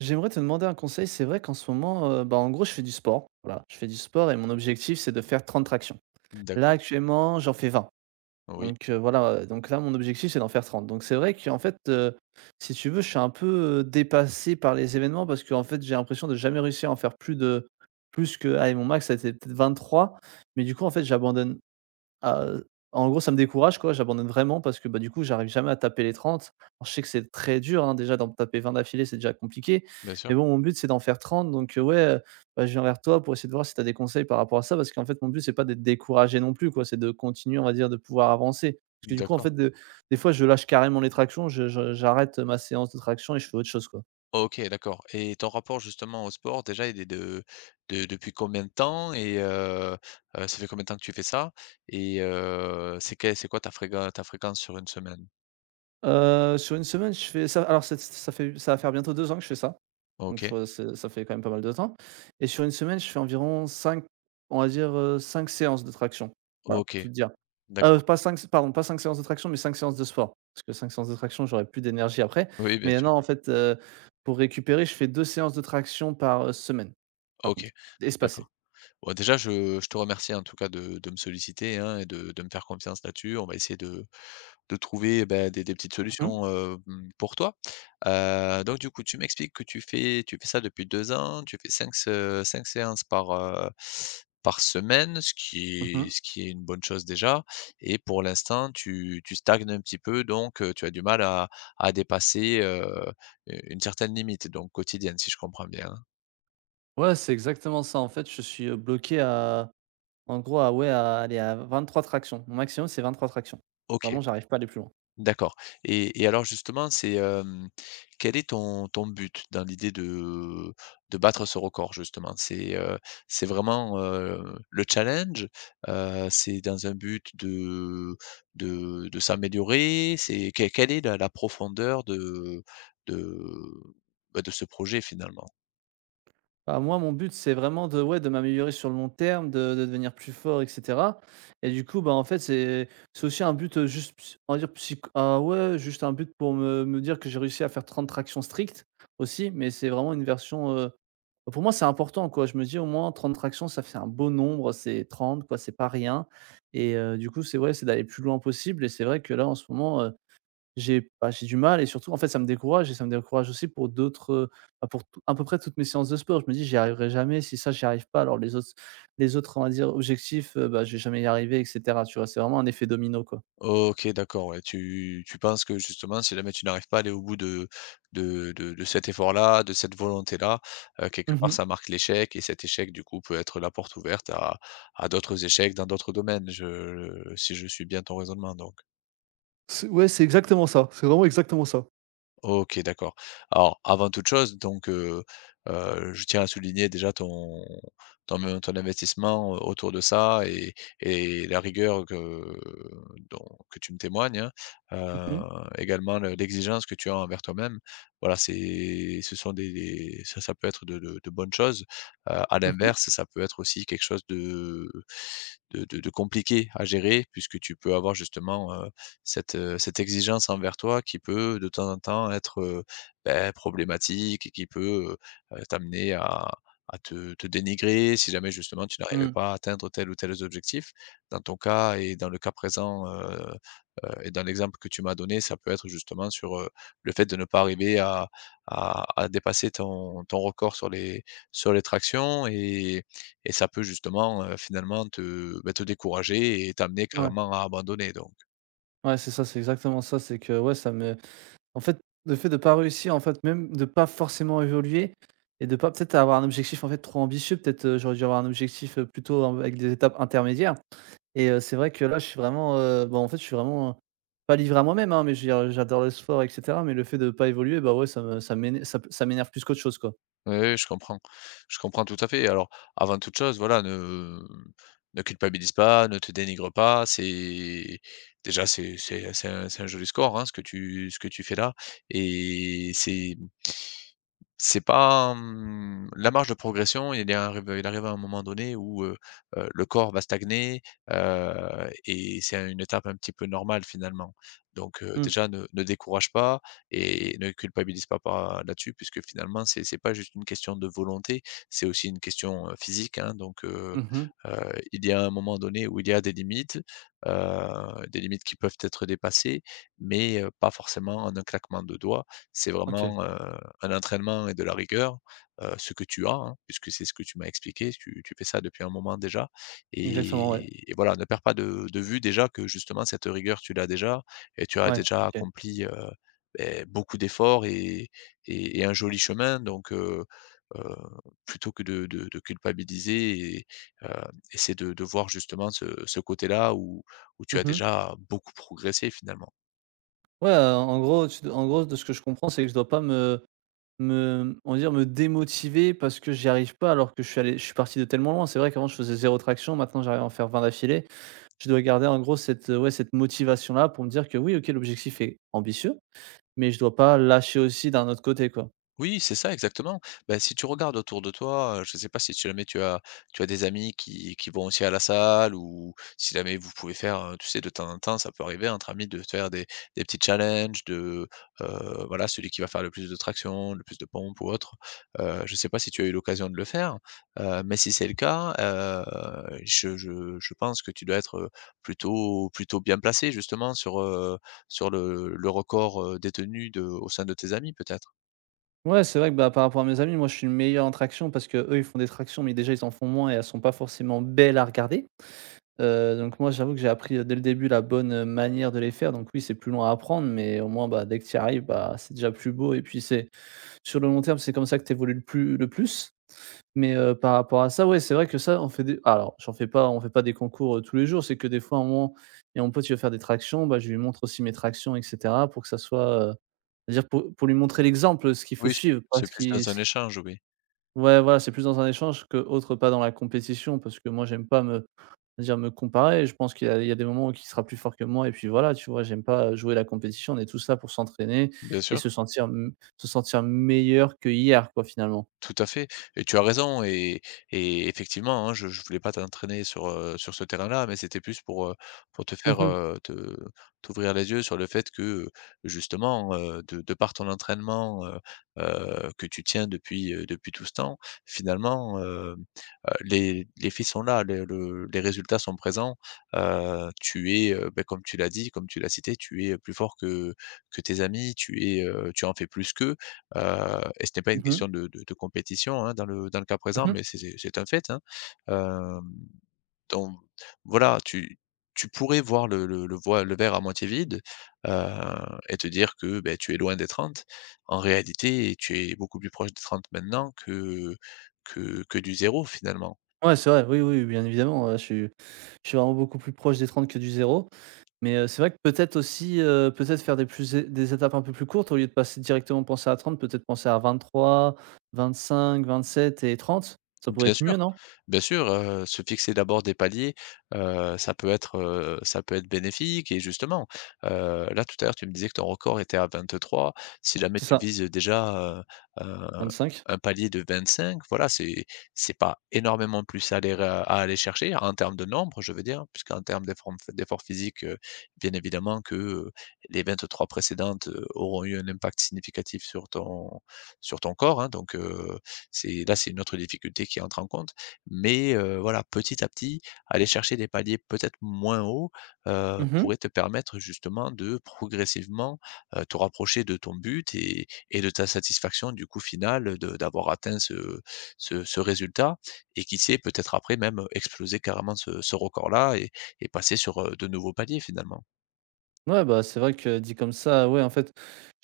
J'aimerais te demander un conseil. C'est vrai qu'en ce moment, bah, en gros, je fais du sport. Voilà, je fais du sport et mon objectif, c'est de faire 30 tractions. Là, D'accord, actuellement, j'en fais 20. oui, Donc, voilà, donc là, mon objectif, c'est d'en faire 30. Donc c'est vrai qu'en fait, si tu veux, je suis un peu, dépassé par les événements parce qu'en fait, j'ai l'impression de jamais réussir à en faire plus que, allez, mon max, ça a été peut-être 23, mais du coup, en fait, j'abandonne. ah, heu, En gros, ça me décourage, quoi, j'abandonne vraiment parce que, bah, du coup, j'arrive jamais à taper les 30. Alors je sais que c'est très dur, hein, déjà d'en taper 20 d'affilée, c'est déjà compliqué. bien sûr. Mais bon, mon but, c'est d'en faire 30. Donc ouais, bah, je viens vers toi pour essayer de voir si tu as des conseils par rapport à ça parce qu'en fait, mon but, c'est pas d'être découragé non plus, quoi, c'est de continuer, on va dire, de pouvoir avancer. Parce que du coup, en D'accord. fait, de des fois, je lâche carrément les tractions, je j'arrête ma séance de traction et je fais autre chose, quoi. OK, d'accord et ton rapport justement au sport, déjà, il est de depuis combien de temps et ça fait combien de temps que tu fais ça? Et c'est quelle c'est quoi ta fréquence sur une semaine? Sur une semaine, je fais ça, alors c'est ça fait ça va faire bientôt 2 ans que je fais ça. Donc je OK, vois, c'est ça fait quand même pas mal de temps, et sur une semaine, je fais environ 5, on va dire, 5 séances de traction. Voilà, pour OK, tout te dire. Ah, d'accord. pas 5, pardon, pas 5 séances de traction, mais 5 séances de sport. Parce que 5 séances de traction, j'aurais plus d'énergie après. Oui, bien Mais non, sûr. en fait, pour récupérer, je fais 2 séances de traction par, semaine, par OK, contre, espacées. d'accord. Bon, déjà, je te remercie, en tout cas, de me solliciter, hein, et de me faire confiance là-dessus. On va essayer de trouver, bah, des petites Mmh mh. solutions, pour toi. Donc du coup, tu m'expliques que tu fais ça depuis 2 ans, tu fais 5 se 5 séances par semaine, ce qui Mmh. Est une bonne chose déjà, et pour l'instant, tu stagnes un petit peu donc, tu as du mal à dépasser, une certaine limite donc quotidienne, si je comprends bien, hein? Ouais, c'est exactement ça. En fait, je suis, bloqué à. En gros, ah, ouais, à aller à 23 tractions. Mon maximum, c'est 23 tractions. OK. Vraiment, j'arrive pas à aller plus loin. D'accord et alors justement, quel est ton but dans l'idée de battre ce record justement? C'est vraiment, le challenge? C'est dans un but de s'améliorer? C'est que Quelle est la profondeur de, de ce projet finalement? Bah, moi, mon but, c'est vraiment de, ouais, de m'améliorer sur le long terme, de devenir plus fort, etc. Et du coup, bah, en fait, c'est aussi un but juste, on va dire, psycho. Ah ouais, juste un but pour me dire que j'ai réussi à faire 30 tractions strictes aussi, mais c'est vraiment une version. Pour moi, c'est important, quoi. Je me dis au moins 30 tractions, ça fait un beau nombre, c'est 30, quoi, c'est pas rien. Et du coup, c'est vrai, c'est d'aller plus loin possible. Et c'est vrai que là, en ce moment, j'ai bah, j'ai du mal, et surtout, en fait, ça me décourage, et ça me décourage aussi pour d'autres, bah, pour tout à peu près toutes mes séances de sport. Je me dis: «J'y arriverai jamais, si ça j'y arrive pas, alors les autres on va dire, objectifs, bah, je vais jamais y arriver» et cetera, tu vois? C'est vraiment un effet domino, quoi. OK, d'accord, ouais. Tu penses que justement, si jamais tu n'arrives pas à aller au bout de cet effort-là, de cette volonté-là, quelque part, Mmh. ça marque l'échec, et cet échec, du coup, peut être la porte ouverte à d'autres échecs dans d'autres domaines, je si je suis bien ton raisonnement, donc. C'est ouais, c'est exactement ça, c'est vraiment exactement ça. OK, d'accord. Alors, avant toute chose, je tiens à souligner déjà ton investissement autour de ça, et la rigueur que dont que tu me témoignes, hein. Mmh Heu, mh. également le l'exigence que tu as envers toi-même. Voilà, c'est ce sont des ça ça peut être de bonnes choses. À Mmh. l'inverse, ça peut être aussi quelque chose de compliqué à gérer, puisque tu peux avoir justement cette exigence envers toi qui peut de temps en temps être, problématique et qui peut, t'amener à te dénigrer si jamais justement tu n'arrivais Mmh. pas à atteindre tel ou tel objectif. Dans ton cas et dans le cas présent, et dans l'exemple que tu m'as donné, ça peut être justement sur, le fait de ne pas arriver à dépasser ton record sur les tractions, et ça peut justement, finalement, te décourager et t'amener Ouais. carrément à abandonner, donc. Ouais, c'est ça, c'est exactement ça, c'est que, ouais, ça me en fait, le fait de pas réussir, en fait, même de pas forcément évoluer et de pas peut-être avoir un objectif, en fait, trop ambitieux, peut-être, j'aurais dû avoir un objectif, plutôt, avec des étapes intermédiaires. Et c'est vrai que là, je suis vraiment, bah, en fait, je suis vraiment pas livré à moi-même, hein, mais je veux dire, j'adore le sport et cetera, mais le fait de pas évoluer, bah, ouais, ça me ça m'éner ça m'énerve plus qu'autre chose, quoi. Oui, oui, je comprends. Je comprends tout à fait. Alors, avant toute chose, voilà, ne culpabilise pas, ne te dénigre pas. C'est déjà c'est un joli score, hein, ce que tu fais là, et c'est pas, hem, la marge de progression — il arrive à un moment donné où, le corps va stagner, et c'est une étape un petit peu normale finalement. Donc, Mmh. déjà, ne décourage pas et ne culpabilise pas par là-dessus, puisque finalement c'est pas juste une question de volonté, c'est aussi une question, physique, hein. Donc heu Mmh. heu, il y a un moment donné où il y a des limites, qui peuvent être dépassées, mais pas forcément en un claquement de doigts. C'est OK. vraiment, un entraînement et de la rigueur, ce que tu as, hein, puisque c'est ce que tu m'as expliqué, tu fais ça depuis un moment déjà, Exactement, ouais. et voilà, ne perds pas de vue déjà que justement cette rigueur, tu l'as déjà, et tu as Ouais. déjà OK. accompli, beaucoup d'efforts, et un joli chemin. Heu, Plutôt que de culpabiliser, heu, essaie de voir justement ce côté-là où tu as Mmh. déjà beaucoup progressé finalement. Ouais, en gros, tu en gros, de ce que je comprends, c'est que je dois pas me, on va dire, me démotiver parce que j'y arrive pas alors que je suis allé je suis parti de tellement loin. C'est vrai qu'avant, je faisais 0 traction, maintenant, j'arrive à en faire 20 d'affilée. Je dois garder en gros cette, ouais, cette motivation-là pour me dire que oui, OK, l'objectif est ambitieux, mais je dois pas lâcher aussi d'un autre côté, quoi. Oui, c'est ça, exactement. Ben, si tu regardes autour de toi, je ne sais pas si jamais tu as des amis qui vont aussi à la salle, ou si jamais vous pouvez faire, tu sais, de temps en temps, ça peut arriver entre amis de faire des petits challenges voilà, celui qui va faire le plus de traction, le plus de pompes ou autre. Je ne sais pas si tu as eu l'occasion de le faire, mais si c'est le cas, je pense que tu dois être plutôt bien placé justement sur le record, détenu au sein de tes amis peut-être. Ouais, c'est vrai que, bah, par rapport à mes amis, moi, je suis le meilleur en traction parce que eux ils font des tractions, mais déjà, ils en font moins et elles sont pas forcément belles à regarder. Donc moi, j'avoue que j'ai appris, dès le début la bonne, manière de les faire. Donc oui, c'est plus long à apprendre, mais au moins, bah, dès que tu y arrives, bah, c'est déjà plus beau, et puis c'est sur le long terme, c'est comme ça que tu évolues le plus le plus. Mais, par rapport à ça, ouais, c'est vrai que ça, on fait des alors j'en fais pas on fait pas des concours, tous les jours. C'est que des fois, à un moment, et mon pote il veut faire des tractions, bah, je lui montre aussi mes tractions et cetera pour que ça soit, c'est-à-dire pour lui montrer l'exemple, ce qu'il faut Oui, c'est suivre, pas plus dans un ce qui échange, oui, ouais, voilà, c'est plus dans un échange que autre pas dans la compétition parce que moi, j'aime pas me dire me comparer. Je pense qu'il y a des moments où il sera plus fort que moi, et puis voilà, tu vois? J'aime pas jouer la compétition. On est tous là pour s'entraîner bien et sûr. se sentir m se sentir meilleur que hier quoi, finalement. Tout à fait, et tu as raison, et effectivement, hein, je voulais pas t'entraîner sur, sur ce terrain-là, mais c'était plus pour te Mmh faire, mh. Te t'ouvrir les yeux sur le fait que, justement, de par ton entraînement, que tu tiens depuis tout ce temps, finalement, les faits sont là, le les résultats sont présents. Tu es, comme tu l'as dit, comme tu l'as cité, tu es plus fort que tes amis, tu es, tu en fais plus qu'eux. Et ce n'est pas une Mmh. question de compétition, hein, dans le cas présent, Mmh. mais c'est un fait, hein. Hem, donc voilà, tu pourrais voir le verre à moitié vide, et te dire que, beh, tu es loin des 30. En réalité, tu es beaucoup plus proche des 30 maintenant que du 0 finalement. Ouais, c'est vrai, oui, oui, bien évidemment, je suis vraiment beaucoup plus proche des 30 que du 0, mais c'est vrai que peut-être aussi, peut-être faire des plus des étapes un peu plus courtes au lieu de passer directement penser à 30, peut-être penser à 20 trois, cinq, 27 et 30. Ça pourrait Bien être sûr, mieux, non? bien sûr, se fixer d'abord des paliers, ça peut être, bénéfique, et justement, là tout à l'heure tu me disais que ton record était à 23. Si jamais C'est tu ça, vises déjà, heu, 25. un palier de 25, voilà, c'est pas énormément plus à aller chercher en termes de nombre, je veux dire, puisqu'en termes d'effort physique, bien évidemment que, les trois précédentes, auront eu un impact significatif sur ton corps, hein, donc c'est là, c'est une autre difficulté qui entre en compte. Mais, voilà, petit à petit, aller chercher des paliers peut-être moins hauts, pourrait te permettre justement de progressivement, te rapprocher de ton but, et de ta satisfaction du coup final, de d'avoir atteint ce résultat, et qui sait, peut-être après, même exploser carrément ce record-là, et passer sur, de nouveaux paliers finalement. Ouais, bah, c'est vrai que dit comme ça, ouais, en fait,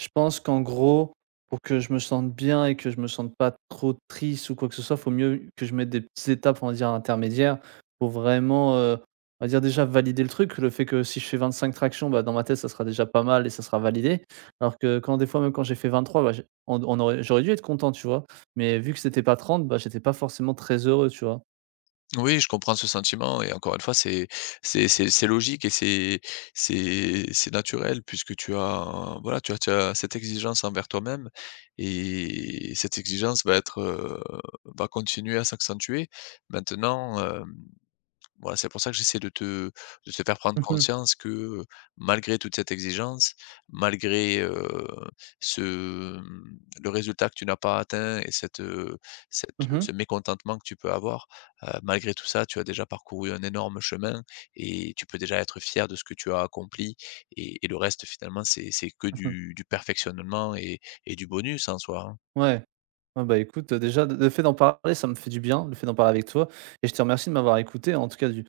je pense qu'en gros, pour que je me sente bien et que je me sente pas trop triste ou quoi que ce soit, faut mieux que je mette des petites étapes, on va dire, intermédiaires pour vraiment, on va dire, déjà valider le truc. Le fait que si je fais 25 tractions, bah, dans ma tête, ça sera déjà pas mal et ça sera validé. Alors que quand des fois, même quand j'ai fait 23, bah, j'ai on aurait j'aurais dû être content, tu vois? Mais vu que c'était pas 30, bah, j'étais pas forcément très heureux, tu vois? Oui, je comprends ce sentiment, et encore une fois, c'est logique, et c'est naturel, puisque tu as, voilà, tu as cette exigence envers toi-même, et cette exigence va va continuer à s'accentuer. Maintenant, hem voilà, c'est pour ça que j'essaie de te faire prendre Mmh mh. conscience que, malgré toute cette exigence, malgré, heu, ce, mmh, le résultat que tu n'as pas atteint, et cette, Mmh. ce mécontentement que tu peux avoir, malgré tout ça, tu as déjà parcouru un énorme chemin, et tu peux déjà être fier de ce que tu as accompli, et le reste finalement, c'est que Mmh. Du perfectionnement, et du bonus en soi, hein. Ouais. Ah bah, écoute, déjà, le fait d'en parler, ça me fait du bien, le fait d'en parler avec toi, et je te remercie de m'avoir écouté, en tout cas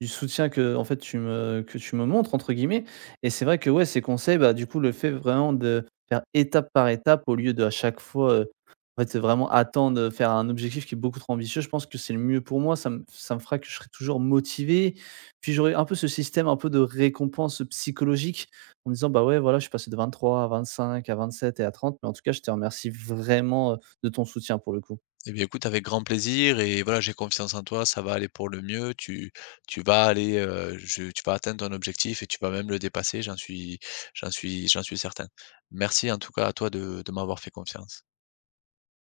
du soutien que, en fait, tu me que tu me «montres» entre guillemets, et c'est vrai que, ouais, ces conseils, bah, du coup, le fait vraiment de faire étape par étape au lieu de à chaque fois, en fait, vraiment attendre, faire un objectif qui est beaucoup trop ambitieux, je pense que c'est le mieux pour moi. Ça me fera que je serai toujours motivé, puis j'aurai un peu ce système un peu de récompense psychologique en disant: «Bah, ouais, voilà, je suis passé de 23 à 25, à 27 et à 30, mais en tout cas, je te remercie vraiment, de ton soutien pour le coup». Eh bien, écoute, avec grand plaisir, et voilà, j'ai confiance en toi, ça va aller pour le mieux. Tu vas aller, je tu vas atteindre ton objectif, et tu vas même le dépasser, j'en suis certain. Merci en tout cas à toi de m'avoir fait confiance.